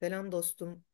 Selam dostum.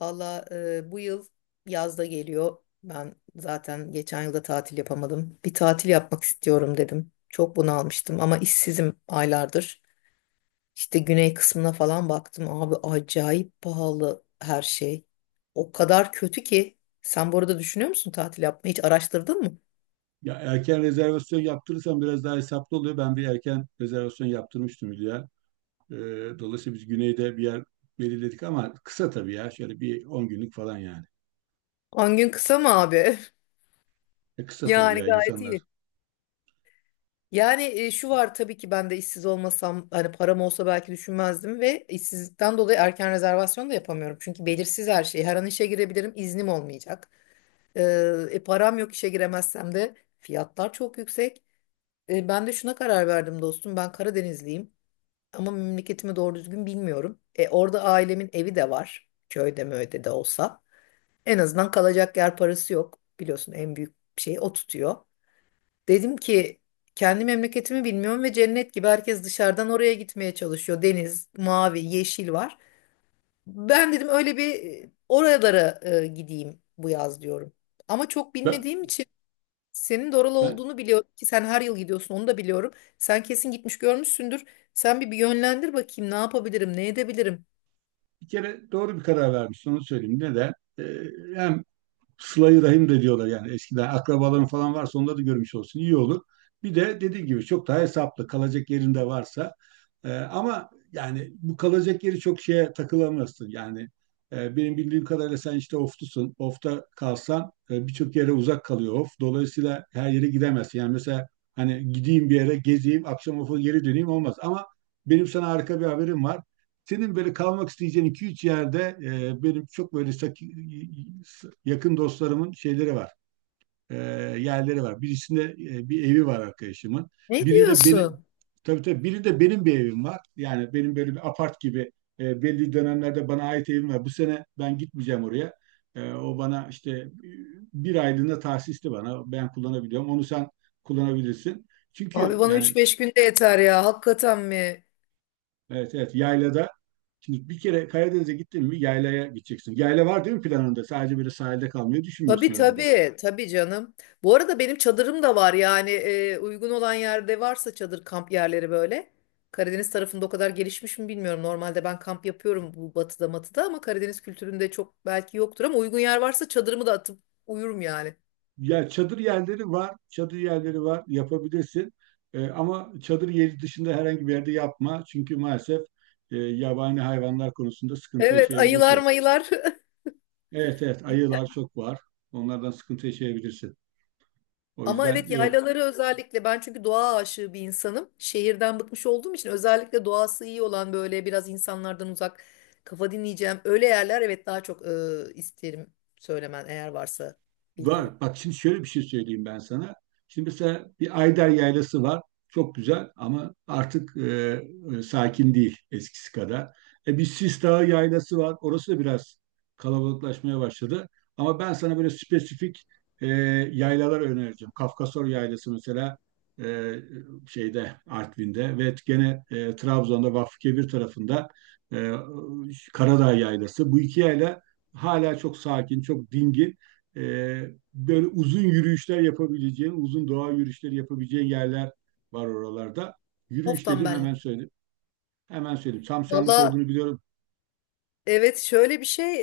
Valla bu yıl yazda geliyor. Ben zaten geçen yılda tatil yapamadım. Bir tatil yapmak istiyorum dedim. Çok bunalmıştım ama işsizim aylardır. İşte güney kısmına falan baktım. Abi acayip pahalı her şey. O kadar kötü ki. Sen bu arada düşünüyor musun tatil yapmayı? Hiç araştırdın mı? Ya erken rezervasyon yaptırırsan biraz daha hesaplı oluyor. Ben bir erken rezervasyon yaptırmıştım Hülya. Ee, Dolayısıyla biz güneyde bir yer belirledik ama kısa tabii ya. Şöyle bir 10 günlük falan yani. On gün kısa mı abi? Kısa tabii Yani ya gayet insanlar. iyi. Yani şu var tabii ki ben de işsiz olmasam hani param olsa belki düşünmezdim ve işsizlikten dolayı erken rezervasyon da yapamıyorum. Çünkü belirsiz her şey. Her an işe girebilirim, iznim olmayacak. Ee, Param yok işe giremezsem de fiyatlar çok yüksek. Ben de şuna karar verdim dostum. Ben Karadenizliyim ama memleketimi doğru düzgün bilmiyorum. Orada ailemin evi de var. Köyde mi öde de olsa. En azından kalacak yer parası yok. Biliyorsun en büyük şey o tutuyor. Dedim ki kendi memleketimi bilmiyorum ve cennet gibi herkes dışarıdan oraya gitmeye çalışıyor. Deniz, mavi, yeşil var. Ben dedim öyle bir oralara gideyim bu yaz diyorum. Ama çok Ben, bilmediğim için senin de oralı ben olduğunu biliyorum ki sen her yıl gidiyorsun onu da biliyorum. Sen kesin gitmiş görmüşsündür. Sen bir yönlendir bakayım ne yapabilirim, ne edebilirim. bir kere doğru bir karar vermiştim, onu söyleyeyim. Neden? Ee, Hem Sıla-i Rahim de diyorlar yani, eskiden akrabaların falan varsa onları da görmüş olsun iyi olur. Bir de dediğim gibi çok daha hesaplı, kalacak yerinde varsa ama yani bu kalacak yeri çok şeye takılamazsın. Yani benim bildiğim kadarıyla sen işte oftusun. Ofta kalsan birçok yere uzak kalıyor of. Dolayısıyla her yere gidemezsin. Yani mesela hani gideyim bir yere gezeyim, akşam ofa geri döneyim olmaz. Ama benim sana harika bir haberim var. Senin böyle kalmak isteyeceğin iki üç yerde benim çok böyle yakın dostlarımın şeyleri var. E, Yerleri var. Birisinde bir evi var arkadaşımın. Ne Birinde benim diyorsun? Tabii tabii, birinde benim bir evim var. Yani benim böyle bir apart gibi belli dönemlerde bana ait evim var. Bu sene ben gitmeyeceğim oraya. O bana işte bir aylığına tahsisli, bana. Ben kullanabiliyorum. Onu sen kullanabilirsin. Abi Çünkü bana yani üç beş günde yeter ya. Hakikaten mi? evet evet, yaylada. Şimdi bir kere Karadeniz'e gittin mi yaylaya gideceksin. Yayla var değil mi planında? Sadece böyle sahilde kalmayı Tabii, düşünmüyorsun herhalde. tabii, tabii canım. Bu arada benim çadırım da var yani uygun olan yerde varsa çadır kamp yerleri böyle. Karadeniz tarafında o kadar gelişmiş mi bilmiyorum. Normalde ben kamp yapıyorum bu batıda matıda ama Karadeniz kültüründe çok belki yoktur ama uygun yer varsa çadırımı da atıp uyurum yani. Ya çadır yerleri var, çadır yerleri var, yapabilirsin. Ama çadır yeri dışında herhangi bir yerde yapma. Çünkü maalesef yabani hayvanlar konusunda sıkıntı Evet, ayılar yaşayabilirsin. mayılar. Evet evet, ayılar çok var. Onlardan sıkıntı yaşayabilirsin. O Ama yüzden evet, yaylaları özellikle ben çünkü doğa aşığı bir insanım. Şehirden bıkmış olduğum için özellikle doğası iyi olan böyle biraz insanlardan uzak kafa dinleyeceğim. Öyle yerler, evet, daha çok isterim söylemen eğer varsa var. bildiğin. Bak şimdi şöyle bir şey söyleyeyim ben sana. Şimdi mesela bir Ayder Yaylası var. Çok güzel ama artık sakin değil eskisi kadar. Bir Sis Dağı Yaylası var. Orası da biraz kalabalıklaşmaya başladı. Ama ben sana böyle spesifik e, yaylalar önereceğim. Kafkasor Yaylası mesela, e, şeyde Artvin'de, ve gene Trabzon'da Vakfıkebir tarafında e, Karadağ Yaylası. Bu iki yayla hala çok sakin, çok dingin. Böyle uzun yürüyüşler yapabileceğin, uzun doğa yürüyüşleri yapabileceğin yerler var oralarda. Of, Yürüyüş tam dedim benlik. hemen söyledim. Hemen söyledim. Tam senlik Valla olduğunu biliyorum. evet, şöyle bir şey,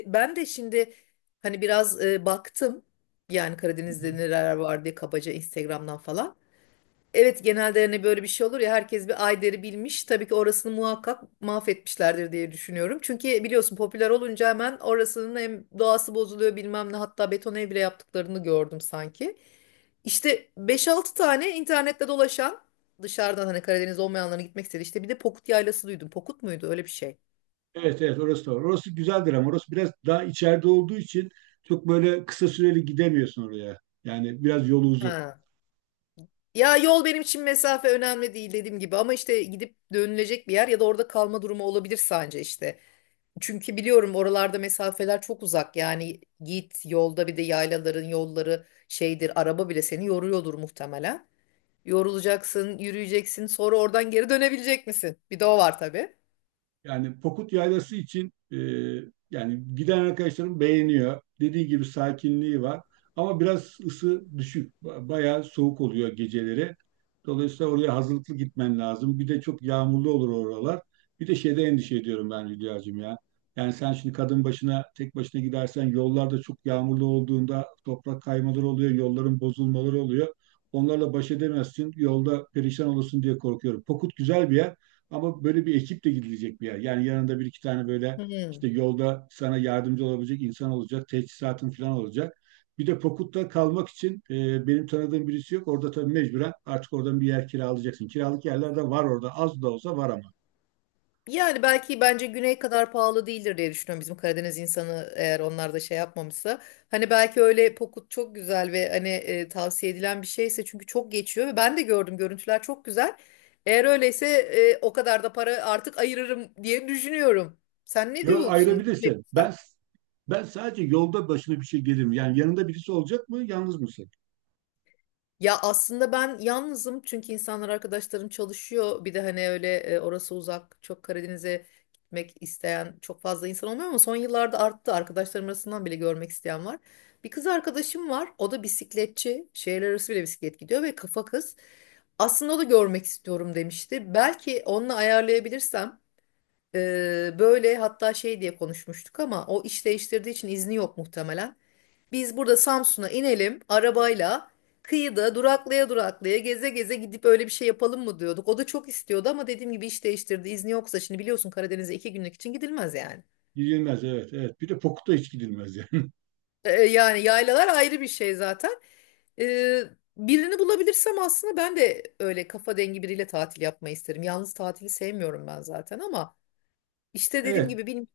ben de şimdi hani biraz baktım yani Hı hı. Karadeniz'de neler var diye kabaca Instagram'dan falan. Evet, genelde hani böyle bir şey olur ya, herkes bir Ayder'i bilmiş. Tabii ki orasını muhakkak mahvetmişlerdir diye düşünüyorum. Çünkü biliyorsun, popüler olunca hemen orasının hem doğası bozuluyor bilmem ne, hatta beton ev bile yaptıklarını gördüm sanki. İşte beş altı tane internette dolaşan dışarıdan hani Karadeniz olmayanların gitmek istedi. İşte bir de Pokut Yaylası duydum. Pokut muydu öyle bir şey? Evet evet, orası da var. Orası güzeldir ama orası biraz daha içeride olduğu için çok böyle kısa süreli gidemiyorsun oraya. Yani biraz yolu uzun. Ha. Ya, yol benim için mesafe önemli değil dediğim gibi ama işte gidip dönülecek bir yer ya da orada kalma durumu olabilir sence işte. Çünkü biliyorum oralarda mesafeler çok uzak yani git yolda, bir de yaylaların yolları şeydir, araba bile seni yoruyordur muhtemelen. Yorulacaksın, yürüyeceksin, sonra oradan geri dönebilecek misin? Bir de o var tabii. Yani Pokut Yaylası için yani giden arkadaşlarım beğeniyor. Dediği gibi sakinliği var. Ama biraz ısı düşük. Bayağı soğuk oluyor geceleri. Dolayısıyla oraya hazırlıklı gitmen lazım. Bir de çok yağmurlu olur oralar. Bir de şeyde endişe ediyorum ben Hülya'cığım ya. Yani sen şimdi kadın başına, tek başına gidersen, yollarda çok yağmurlu olduğunda toprak kaymaları oluyor, yolların bozulmaları oluyor. Onlarla baş edemezsin. Yolda perişan olursun diye korkuyorum. Pokut güzel bir yer. Ama böyle bir ekiple gidilecek bir yer. Yani yanında bir iki tane böyle Hmm. işte yolda sana yardımcı olabilecek insan olacak, teçhizatın falan olacak. Bir de Pokut'ta kalmak için benim tanıdığım birisi yok. Orada tabii mecburen artık oradan bir yer kiralayacaksın. Kiralık yerler de var orada. Az da olsa var ama. Yani belki bence güney kadar pahalı değildir diye düşünüyorum bizim Karadeniz insanı eğer onlar da şey yapmamışsa. Hani belki öyle pokut çok güzel ve hani tavsiye edilen bir şeyse çünkü çok geçiyor ve ben de gördüm, görüntüler çok güzel. Eğer öyleyse o kadar da para artık ayırırım diye düşünüyorum. Sen ne Yo, diyorsun? ayırabilirsin. Ben sadece yolda başına bir şey gelir mi? Yani yanında birisi olacak mı? Yalnız mısın? Ya aslında ben yalnızım çünkü insanlar arkadaşlarım çalışıyor. Bir de hani öyle orası uzak, çok Karadeniz'e gitmek isteyen çok fazla insan olmuyor ama son yıllarda arttı. Arkadaşlarım arasından bile görmek isteyen var. Bir kız arkadaşım var. O da bisikletçi. Şehirler arası bile bisiklet gidiyor ve kafa kız. Aslında o da görmek istiyorum demişti. Belki onunla ayarlayabilirsem e, böyle hatta şey diye konuşmuştuk ama o iş değiştirdiği için izni yok muhtemelen. Biz burada Samsun'a inelim arabayla. Kıyıda duraklaya duraklaya geze geze gidip öyle bir şey yapalım mı diyorduk. O da çok istiyordu ama dediğim gibi iş değiştirdi. İzni yoksa şimdi biliyorsun Karadeniz'e iki günlük için gidilmez yani. Gidilmez, evet evet. Bir de Pokut'a hiç gidilmez yani. Yani yaylalar ayrı bir şey zaten. Ee, Birini bulabilirsem aslında ben de öyle kafa dengi biriyle tatil yapmayı isterim. Yalnız tatili sevmiyorum ben zaten ama işte dediğim Evet. gibi benim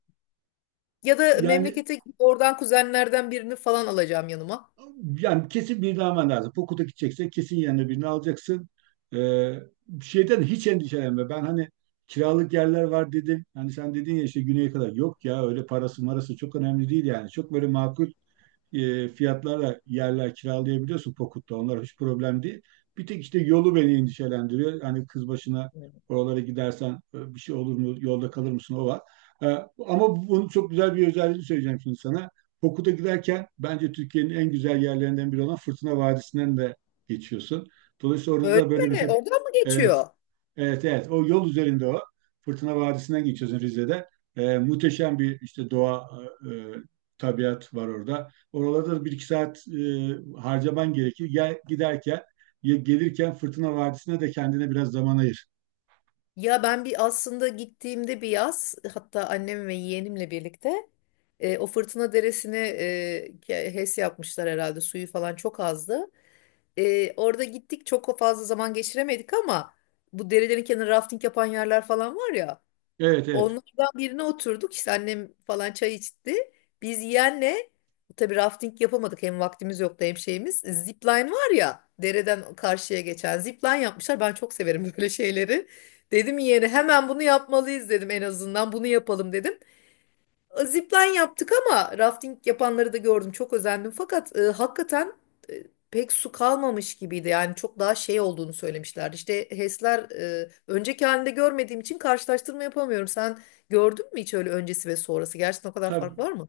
ya da Yani memlekete gidip oradan kuzenlerden birini falan alacağım yanıma. yani kesin birini alman lazım. Pokut'a gideceksen kesin yanına birini alacaksın. Ee, Şeyden hiç endişelenme. Ben hani kiralık yerler var dedim. Hani sen dedin ya işte güneye kadar. Yok ya, öyle parası marası çok önemli değil yani. Çok böyle makul fiyatlarla yerler kiralayabiliyorsun Pokut'ta. Onlar hiç problem değil. Bir tek işte yolu beni endişelendiriyor. Hani kız başına oralara gidersen bir şey olur mu? Yolda kalır mısın? O var. E, Ama bunun çok güzel bir özelliğini söyleyeceğim şimdi sana. Pokut'a giderken bence Türkiye'nin en güzel yerlerinden biri olan Fırtına Vadisi'nden de geçiyorsun. Dolayısıyla orada Öyle da böyle mi? mesela Oradan mı evet, geçiyor? evet evet, o yol üzerinde o. Fırtına Vadisi'nden geçiyorsun Rize'de. Muhteşem bir işte doğa, e, e, tabiat var orada. Oralarda da bir iki saat harcaman gerekir. Gel, giderken ya gelirken Fırtına Vadisi'ne de kendine biraz zaman ayır. Ya ben bir aslında gittiğimde bir yaz hatta annem ve yeğenimle birlikte o fırtına deresini HES yapmışlar herhalde, suyu falan çok azdı. Orada gittik, çok fazla zaman geçiremedik ama bu derelerin kenarı rafting yapan yerler falan var ya, Evet evet. onlardan birine oturduk, işte annem falan çay içti. Biz yeğenle tabii rafting yapamadık, hem vaktimiz yoktu hem şeyimiz. Zipline var ya, dereden karşıya geçen, zipline yapmışlar. Ben çok severim böyle şeyleri. Dedim yeğene hemen bunu yapmalıyız dedim, en azından bunu yapalım dedim, zipline yaptık ama rafting yapanları da gördüm. Çok özendim. Fakat hakikaten e, pek su kalmamış gibiydi. Yani çok daha şey olduğunu söylemişlerdi. İşte HES'ler önceki halinde görmediğim için karşılaştırma yapamıyorum. Sen gördün mü hiç öyle öncesi ve sonrası? Gerçekten o kadar Tabii. fark var mı?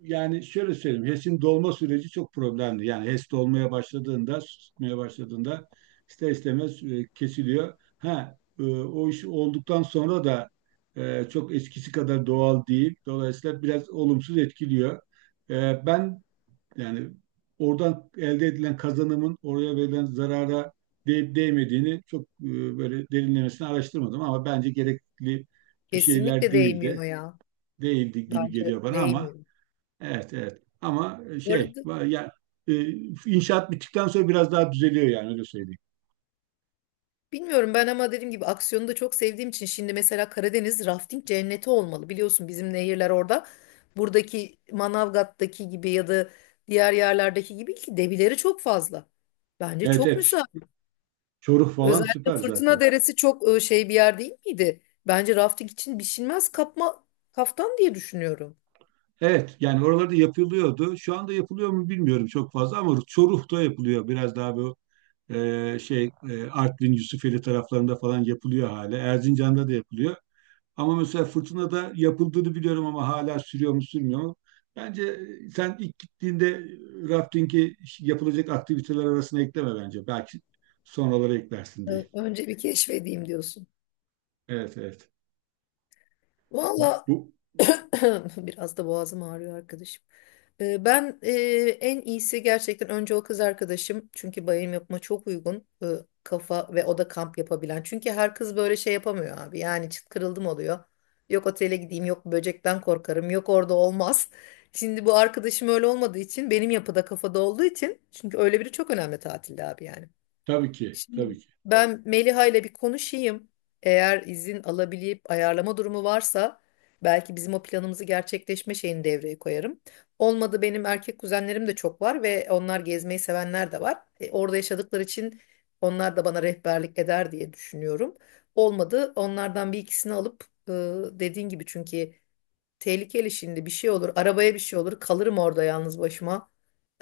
Yani şöyle söyleyeyim, HES'in dolma süreci çok problemli. Yani HES dolmaya başladığında, su tutmaya başladığında, ister istemez kesiliyor. Ha, o iş olduktan sonra da çok eskisi kadar doğal değil. Dolayısıyla biraz olumsuz etkiliyor. Ben yani oradan elde edilen kazanımın oraya verilen zarara değip değmediğini çok böyle derinlemesine araştırmadım ama bence gerekli bir şeyler Kesinlikle değildi. değmiyor ya. Değildi gibi Bence geliyor bana ama değmiyor. evet, evet. Ama Bu arada, e, inşaat bittikten sonra biraz daha düzeliyor yani, öyle söyleyeyim. bilmiyorum ben ama dediğim gibi aksiyonu da çok sevdiğim için şimdi mesela Karadeniz rafting cenneti olmalı. Biliyorsun bizim nehirler orada. Buradaki Manavgat'taki gibi ya da diğer yerlerdeki gibi ki debileri çok fazla. Bence Evet, çok evet. Müsait. Çoruh falan Özellikle süper Fırtına zaten. Deresi çok şey bir yer değil miydi? Bence rafting için biçilmez kapma kaftan diye düşünüyorum. Evet, yani oralarda yapılıyordu. Şu anda yapılıyor mu bilmiyorum çok fazla ama Çoruh'ta yapılıyor. Biraz daha bu Artvin, Yusufeli taraflarında falan yapılıyor hala. Erzincan'da da yapılıyor. Ama mesela fırtınada yapıldığını biliyorum ama hala sürüyor mu sürmüyor mu? Bence sen ilk gittiğinde rafting'i yapılacak aktiviteler arasına ekleme bence. Belki sonraları eklersin diye. Önce bir keşfedeyim diyorsun. Evet evet. Valla Bu biraz da boğazım ağrıyor arkadaşım. Ben, en iyisi gerçekten önce o kız arkadaşım çünkü bayım yapma çok uygun, kafa ve o da kamp yapabilen. Çünkü her kız böyle şey yapamıyor abi yani çıt kırıldım oluyor. Yok otele gideyim, yok böcekten korkarım, yok orada olmaz. Şimdi bu arkadaşım öyle olmadığı için benim yapıda kafada olduğu için çünkü öyle biri çok önemli tatilde abi yani. tabii ki tabii ki. Ben Meliha ile bir konuşayım. Eğer izin alabilip ayarlama durumu varsa belki bizim o planımızı gerçekleşme şeyini devreye koyarım. Olmadı, benim erkek kuzenlerim de çok var ve onlar gezmeyi sevenler de var. Orada yaşadıkları için onlar da bana rehberlik eder diye düşünüyorum. Olmadı onlardan bir ikisini alıp, dediğin gibi çünkü tehlikeli, şimdi bir şey olur. Arabaya bir şey olur. Kalırım orada yalnız başıma.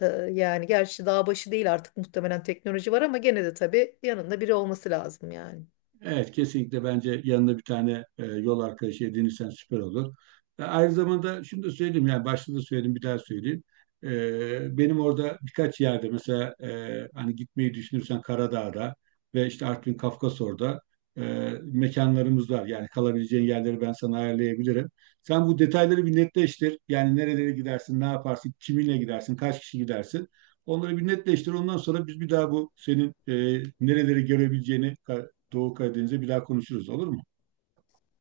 Ee, Yani gerçi dağ başı değil artık, muhtemelen teknoloji var ama gene de tabii yanında biri olması lazım yani. Evet, kesinlikle bence yanında bir tane yol arkadaşı edinirsen süper olur. Aynı zamanda şunu da söyleyeyim, yani başta da söyledim, bir daha söyleyeyim. Benim orada birkaç yerde mesela, hani gitmeyi düşünürsen, Karadağ'da ve işte Artvin Kafkasor'da mekanlarımız var. Yani kalabileceğin yerleri ben sana ayarlayabilirim. Sen bu detayları bir netleştir. Yani nerelere gidersin, ne yaparsın, kiminle gidersin, kaç kişi gidersin. Onları bir netleştir. Ondan sonra biz bir daha bu senin nereleri görebileceğini, Doğu Karadeniz'e bir daha konuşuruz, olur mu?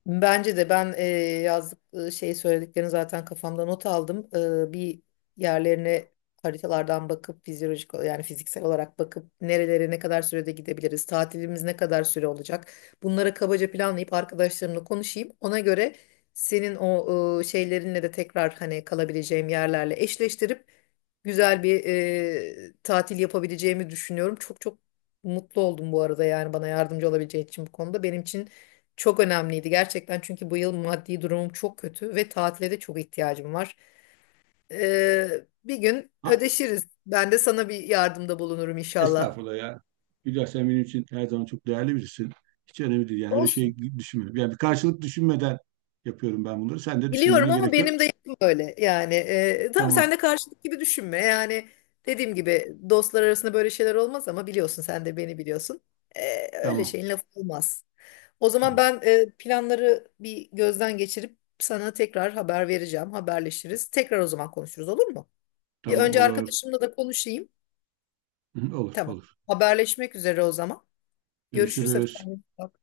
Bence de ben, yazdık, şey söylediklerini zaten kafamda not aldım. Bir yerlerine haritalardan bakıp fizyolojik yani fiziksel olarak bakıp nerelere ne kadar sürede gidebiliriz, tatilimiz ne kadar süre olacak. Bunlara kabaca planlayıp arkadaşlarımla konuşayım. Ona göre senin o, şeylerinle de tekrar hani kalabileceğim yerlerle eşleştirip güzel bir tatil yapabileceğimi düşünüyorum. Çok çok mutlu oldum bu arada, yani bana yardımcı olabileceğin için bu konuda. Benim için çok önemliydi gerçekten çünkü bu yıl maddi durumum çok kötü ve tatile de çok ihtiyacım var. Ee, Bir gün Ha, ödeşiriz. Ben de sana bir yardımda bulunurum inşallah. estağfurullah ya. Hülya, sen benim için her zaman çok değerli birisin. Hiç önemli değil. Yani öyle şey Olsun. düşünmüyorum. Yani bir karşılık düşünmeden yapıyorum ben bunları. Sen de Biliyorum düşünmene ama gerek yok. benim de yapım böyle. Yani tamam, sen Tamam, de karşılık gibi düşünme. Yani dediğim gibi dostlar arasında böyle şeyler olmaz ama biliyorsun, sen de beni biliyorsun. Öyle tamam, şeyin lafı olmaz. O zaman tamam, ben, planları bir gözden geçirip sana tekrar haber vereceğim. Haberleşiriz. Tekrar o zaman konuşuruz, olur mu? Bir tamam, önce olur. arkadaşımla da konuşayım. Olur, Tamam. olur. Haberleşmek üzere o zaman. Görüşürüz, hadi Görüşürüz. kendine iyi bak.